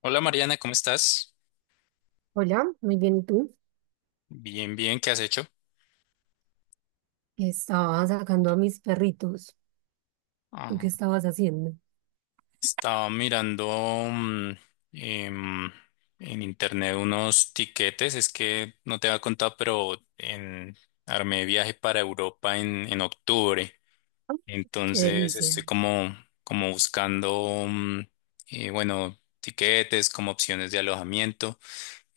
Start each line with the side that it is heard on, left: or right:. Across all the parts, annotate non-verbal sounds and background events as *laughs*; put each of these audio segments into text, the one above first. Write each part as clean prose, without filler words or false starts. left: Hola Mariana, ¿cómo estás?
right: Hola, muy bien, ¿y tú?
left: Bien, bien, ¿qué has hecho?
right: Estaba sacando a mis perritos. ¿Tú
left: Ah,
right: qué estabas haciendo?
left: estaba mirando mm, em, en internet unos tiquetes, es que no te había contado, pero armé viaje para Europa en octubre.
right: Qué
left: Entonces
right: delicia.
left: estoy como buscando, bueno, tiquetes como opciones de alojamiento.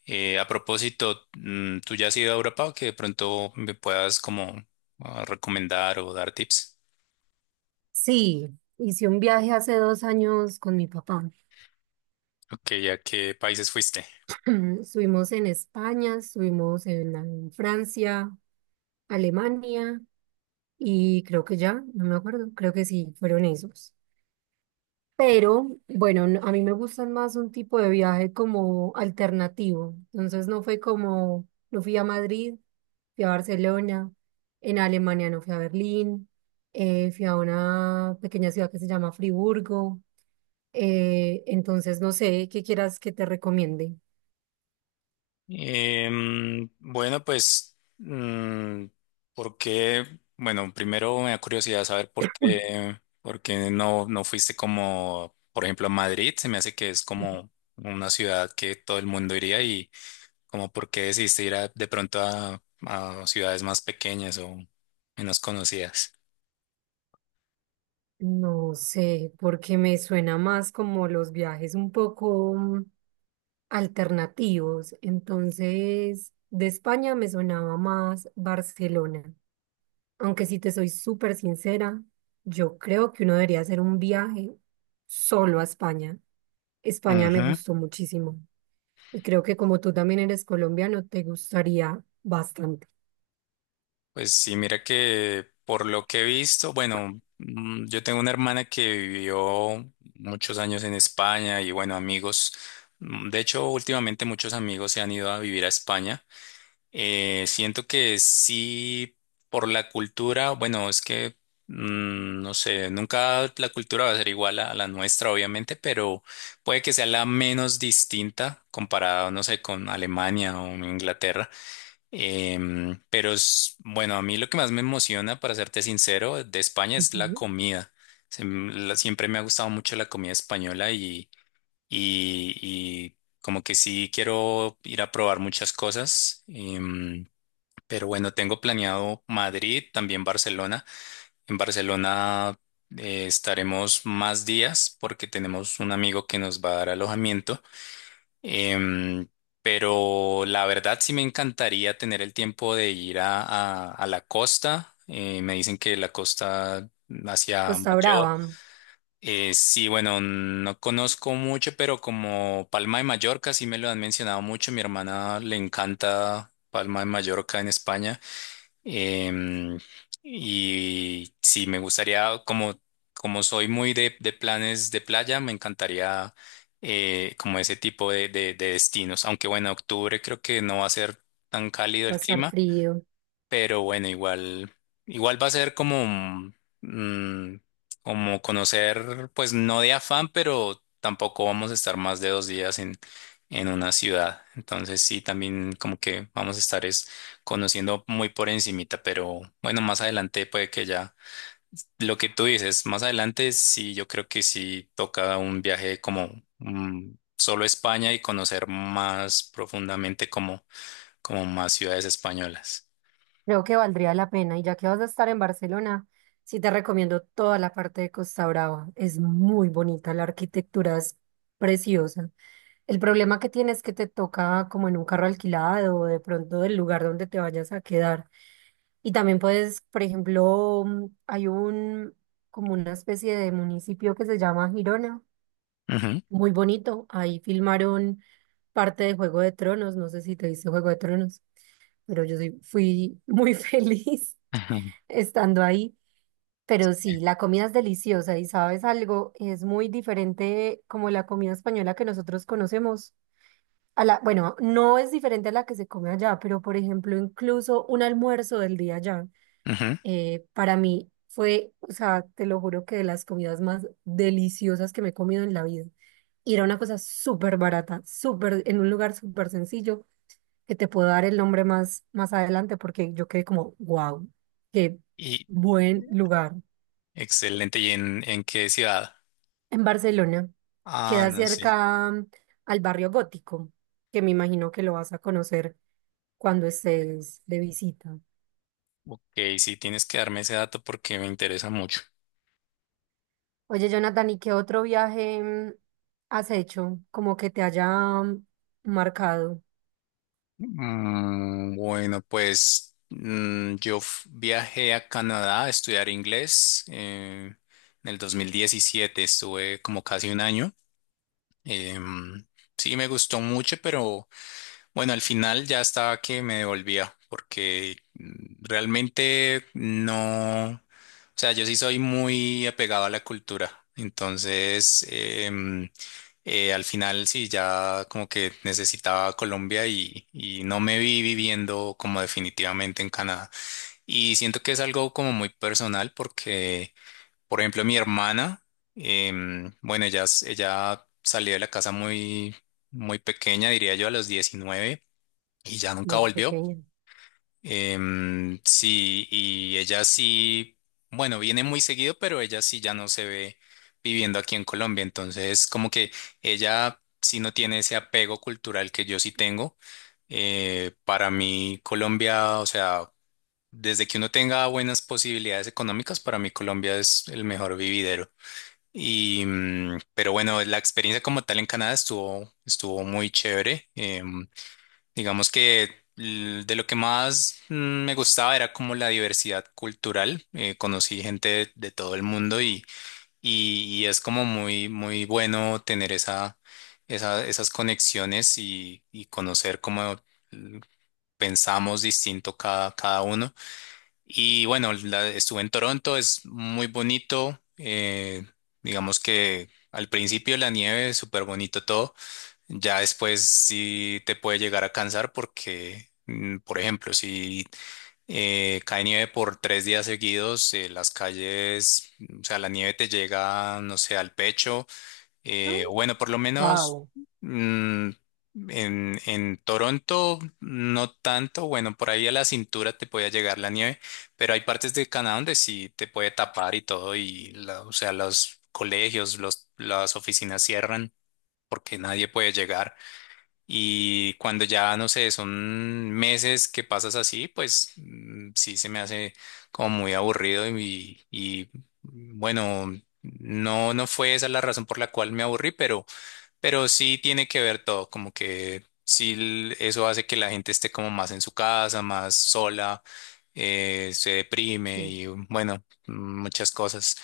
left: A propósito, ¿tú ya has ido a Europa o que de pronto me puedas como recomendar o dar tips?
right: Sí, hice un viaje hace 2 años con mi papá.
left: Ok, ¿a qué países fuiste?
right: *clears throat* Estuvimos en España, estuvimos en Francia, Alemania y creo que ya, no me acuerdo, creo que sí, fueron esos. Pero bueno, a mí me gustan más un tipo de viaje como alternativo. Entonces no fue como, no fui a Madrid, fui a Barcelona, en Alemania no fui a Berlín, fui a una pequeña ciudad que se llama Friburgo. Entonces, no sé, ¿qué quieras que te recomiende?
left: Bueno, ¿por qué? Bueno, primero me da curiosidad saber por qué no fuiste como, por ejemplo, a Madrid. Se me hace que es como una ciudad que todo el mundo iría y como por qué decidiste de pronto a ciudades más pequeñas o menos conocidas.
right: No sé, porque me suena más como los viajes un poco alternativos. Entonces, de España me sonaba más Barcelona. Aunque si te soy súper sincera, yo creo que uno debería hacer un viaje solo a España. España me gustó muchísimo y creo que como tú también eres colombiano, te gustaría bastante.
left: Pues sí, mira que por lo que he visto, yo tengo una hermana que vivió muchos años en España y bueno, amigos, de hecho últimamente muchos amigos se han ido a vivir a España. Siento que sí, por la cultura, bueno, es que no sé, nunca la cultura va a ser igual a la nuestra, obviamente, pero puede que sea la menos distinta comparado, no sé, con Alemania o Inglaterra. Pero bueno, a mí lo que más me emociona, para serte sincero, de España es la
right: Ujú.
left: comida. Siempre me ha gustado mucho la comida española y como que sí quiero ir a probar muchas cosas. Pero bueno, tengo planeado Madrid, también Barcelona. En Barcelona estaremos más días porque tenemos un amigo que nos va a dar alojamiento. Em, pero la verdad sí me encantaría tener el tiempo de ir a la costa. Me dicen que la costa hacia
right: Costa
left: Mayor.
right: Brava.
left: Eh, sí, bueno, no conozco mucho, pero como Palma de Mallorca sí me lo han mencionado mucho. Mi hermana le encanta Palma de Mallorca en España. Em, y sí, como soy muy de planes de playa, me encantaría como ese tipo de destinos. Aunque bueno, octubre creo que no va a ser tan cálido
right: Va a
left: el
right: estar
left: clima,
right: frío.
left: pero bueno, igual va a ser mm, como conocer, pues no de afán, pero tampoco vamos a estar más de 2 días en una ciudad. Entonces sí, también como que vamos a estar es conociendo muy por encimita, pero bueno, más adelante puede que ya. Lo que tú dices, más adelante sí, yo creo que sí toca un viaje como solo a España y conocer más profundamente como más ciudades españolas.
right: Creo que valdría la pena, y ya que vas a estar en Barcelona, sí te recomiendo toda la parte de Costa Brava, es muy bonita, la arquitectura es preciosa. El problema que tienes es que te toca como en un carro alquilado o de pronto del lugar donde te vayas a quedar. Y también puedes, por ejemplo, como una especie de municipio que se llama Girona,
left: Ujú.
right: muy bonito. Ahí filmaron parte de Juego de Tronos. No sé si te viste Juego de Tronos, pero yo sí fui muy *laughs* feliz
left: *laughs*
right: estando ahí. Pero sí, la comida es deliciosa, y sabes algo, es muy diferente como la comida española que nosotros conocemos. A la, bueno, no es diferente a la que se come allá, pero por ejemplo, incluso un almuerzo del día allá.
left: Ujú.
right: Para mí fue, o sea, te lo juro que de las comidas más deliciosas que me he comido en la vida. Y era una cosa súper barata, súper, en un lugar súper sencillo, que te puedo dar el nombre más, más adelante porque yo quedé como, wow, qué
left: Y
right: buen lugar.
left: excelente. ¿Y en qué ciudad?
right: En Barcelona,
left: Ah,
right: queda
left: no sé.
right: cerca al barrio gótico, que me imagino que lo vas a conocer cuando estés de visita.
left: Ok, sí, tienes que darme ese dato porque me interesa mucho.
right: Oye, Jonathan, ¿y qué otro viaje has hecho? Como que te haya mm, marcado
left: Bueno, viajé a Canadá a estudiar inglés. Eh, en el 2017 estuve como casi un año. Em, sí, me gustó mucho, pero... Bueno, al final ya estaba que me devolvía, porque realmente no, o sea, yo sí soy muy apegado a la cultura, entonces al final sí, ya como que necesitaba Colombia y no me vi viviendo como definitivamente en Canadá. Y siento que es algo como muy personal porque, por ejemplo, mi hermana, bueno, ella salió de la casa muy pequeña, diría yo, a los 19 y ya nunca
right: muy
left: volvió.
right: pequeña.
left: Sí, y ella sí, bueno, viene muy seguido, pero ella sí ya no se ve viviendo aquí en Colombia. Entonces, como que ella sí no tiene ese apego cultural que yo sí tengo. Para mí, Colombia, o sea, desde que uno tenga buenas posibilidades económicas, para mí Colombia es el mejor vividero. Pero bueno, la experiencia como tal en Canadá estuvo muy chévere. Digamos que de lo que más me gustaba era como la diversidad cultural. Conocí gente de todo el mundo y es como muy bueno tener esas conexiones y conocer cómo mm, pensamos distinto cada uno. Y bueno, estuve en Toronto, es muy bonito. Eh, digamos que al principio la nieve, súper bonito todo. Ya después sí te puede llegar a cansar porque, por ejemplo, si cae nieve por 3 días seguidos, las calles, o sea, la nieve te llega, no sé, al pecho. Eh, o bueno, por lo menos
right: Wow,
left: mm, en Toronto no tanto, bueno, por ahí a la cintura te puede llegar la nieve, pero hay partes de Canadá donde sí te puede tapar y todo, y o sea, los colegios, las oficinas cierran porque nadie puede llegar. Y cuando ya, no sé, son meses que pasas así, pues sí se me hace como muy aburrido y bueno, no fue esa la razón por la cual me aburrí, pero sí tiene que ver todo, como que eso hace que la gente esté como más en su casa, más sola, se deprime
right: sí,
left: y bueno, muchas cosas.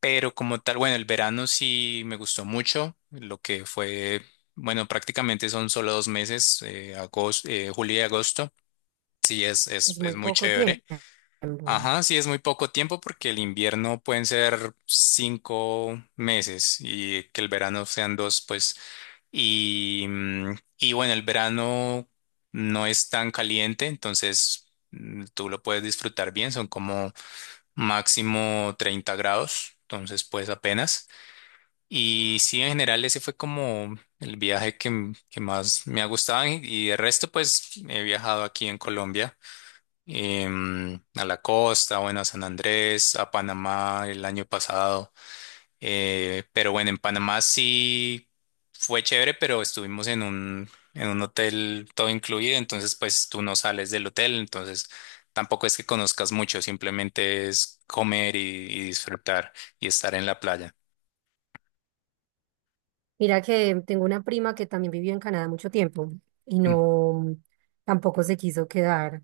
left: Pero como tal, bueno, el verano sí me gustó mucho, lo que fue, bueno, prácticamente son solo 2 meses, julio y agosto. Sí,
right: es
left: es
right: muy
left: muy
right: poco tiempo.
left: chévere. Ajá, sí, es muy poco tiempo porque el invierno pueden ser 5 meses y que el verano sean dos, pues. Y bueno, el verano no es tan caliente, entonces tú lo puedes disfrutar bien, son como máximo 30 grados, entonces pues apenas. Y sí, en general ese fue como el viaje que más me ha gustado y de resto pues he viajado aquí en Colombia, a la costa, bueno, a San Andrés, a Panamá el año pasado, pero bueno, en Panamá sí fue chévere, pero estuvimos en en un hotel todo incluido, entonces pues tú no sales del hotel, entonces tampoco es que conozcas mucho, simplemente es comer y disfrutar y estar en la playa.
right: Mira que tengo una prima que también vivió en Canadá mucho tiempo y
left: Mm.
right: no, tampoco se quiso quedar.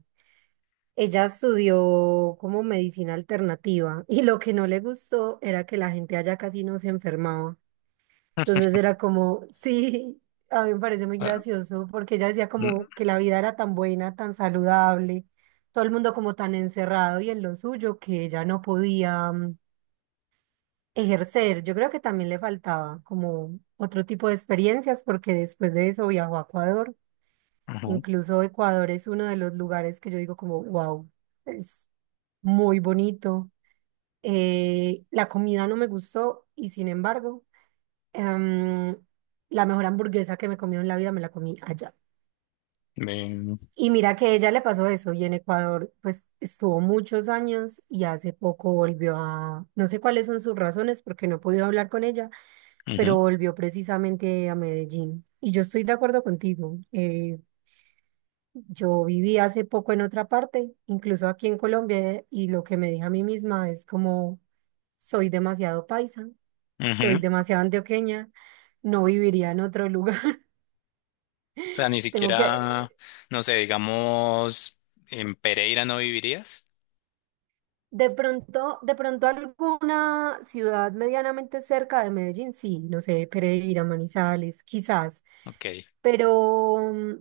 right: Ella estudió como medicina alternativa *laughs* y lo que no le gustó era que la gente allá casi no se enfermaba. Entonces era como, *laughs* sí, a mí me parece muy
left: Ah,
right: gracioso porque ella decía
left: mm,
right: como que la vida era tan buena, tan saludable, todo el mundo como tan encerrado y en lo suyo que ella no podía ejercer. Yo creo que también le faltaba como otro tipo de experiencias porque después de eso viajó a Ecuador.
left: ujú.
right: Incluso Ecuador es uno de los lugares que yo digo como, wow, es muy bonito. La comida no me gustó y sin embargo... Em, la mejor hamburguesa que me comí en la vida me la comí allá.
left: Ven,
right: Y mira que ella le pasó eso, y en Ecuador pues estuvo muchos años y hace poco volvió a, no sé cuáles son sus razones porque no he podido hablar con ella, pero
left: ujú,
right: volvió precisamente a Medellín. Y yo estoy de acuerdo contigo. Yo viví hace poco en otra parte, incluso aquí en Colombia, y lo que me dije a mí misma es como soy demasiado paisa, soy
left: ujú.
right: demasiado antioqueña, no viviría en otro lugar.
left: O sea, ni
right: Tengo que,
left: siquiera, no sé, digamos, en Pereira no vivirías.
right: de pronto alguna ciudad medianamente cerca de Medellín, sí, no sé, Pereira, Manizales, quizás,
left: Ok,
right: pero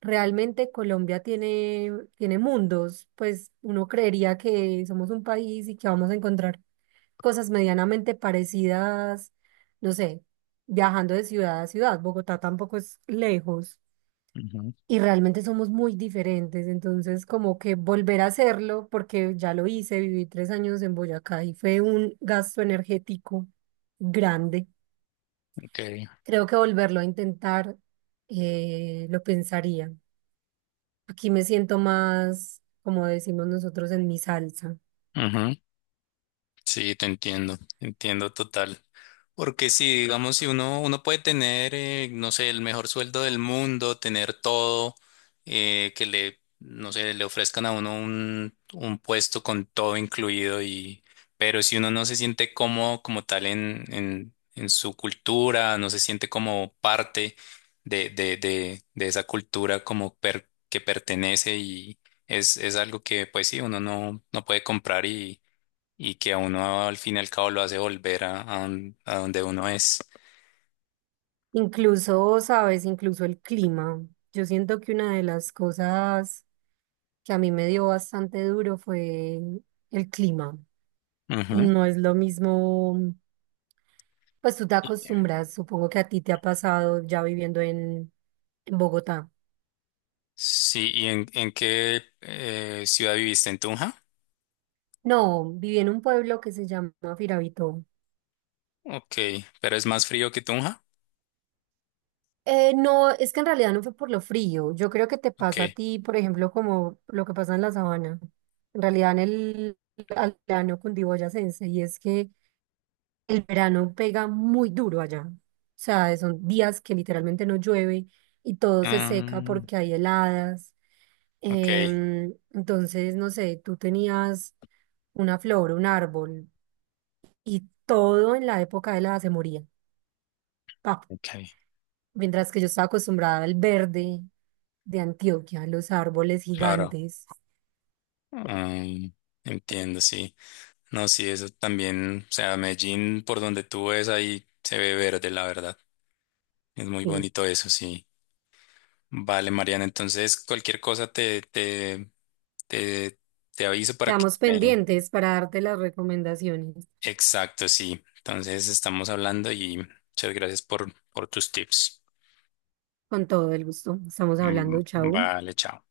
right: realmente Colombia tiene, tiene mundos, pues uno creería que somos un país y que vamos a encontrar cosas medianamente parecidas, no sé, viajando de ciudad a ciudad. Bogotá tampoco es lejos.
left: ujú,
right: Y realmente somos muy diferentes, entonces como que volver a hacerlo, porque ya lo hice, viví 3 años en Boyacá y fue un gasto energético grande.
left: ok,
right: Creo que volverlo a intentar lo pensaría. Aquí me siento más, como decimos nosotros, en mi salsa.
left: ujú. Sí, te entiendo total. Porque si, digamos, si uno puede tener, no sé, el mejor sueldo del mundo, tener todo, que le, no sé, le ofrezcan a uno un puesto con todo incluido y, pero si uno no se siente cómodo como tal en su cultura, no se siente como parte de esa cultura como que pertenece es algo que, pues sí, uno no, no puede comprar y que a uno al fin y al cabo lo hace volver a donde uno es.
right: Incluso, sabes, incluso el clima. Yo siento que una de las cosas que a mí me dio bastante duro fue el clima.
left: Ujú.
right: No es lo mismo, pues tú te
left: Y-
right: acostumbras, supongo que a ti te ha pasado ya viviendo en Bogotá.
left: Sí, ¿y en, en qué ciudad viviste? ¿En Tunja?
right: No, viví en un pueblo que se llama Firavito.
left: Ok, pero es más frío que Tunja.
right: No, es que en realidad no fue por lo frío. Yo creo que te
left: Ok.
right: pasa a ti, por ejemplo, como lo que pasa en la sabana. En realidad en el altiplano cundiboyacense, y es que el verano pega muy duro allá. O sea, son días que literalmente no llueve y todo se seca
left: Mm,
right: porque hay heladas.
left: ok,
right: Entonces, no sé, tú tenías una flor, un árbol y todo en la época de helada se moría. Pa.
left: ok,
right: Mientras que yo estaba acostumbrada al verde de Antioquia, los árboles
left: claro.
right: gigantes.
left: Mm, entiendo, sí. No, sí, eso también, o sea, Medellín, por donde tú ves ahí, se ve verde, la verdad. Es muy
right: Sí.
left: bonito eso, sí. Vale, Mariana, entonces cualquier cosa te, te aviso para que
right: Quedamos
left: me...
right: pendientes para darte las recomendaciones.
left: Exacto, sí. Entonces estamos hablando y muchas gracias por tus tips.
right: Con todo el gusto. Estamos
left: Mm,
right: hablando, chau.
left: vale, chao.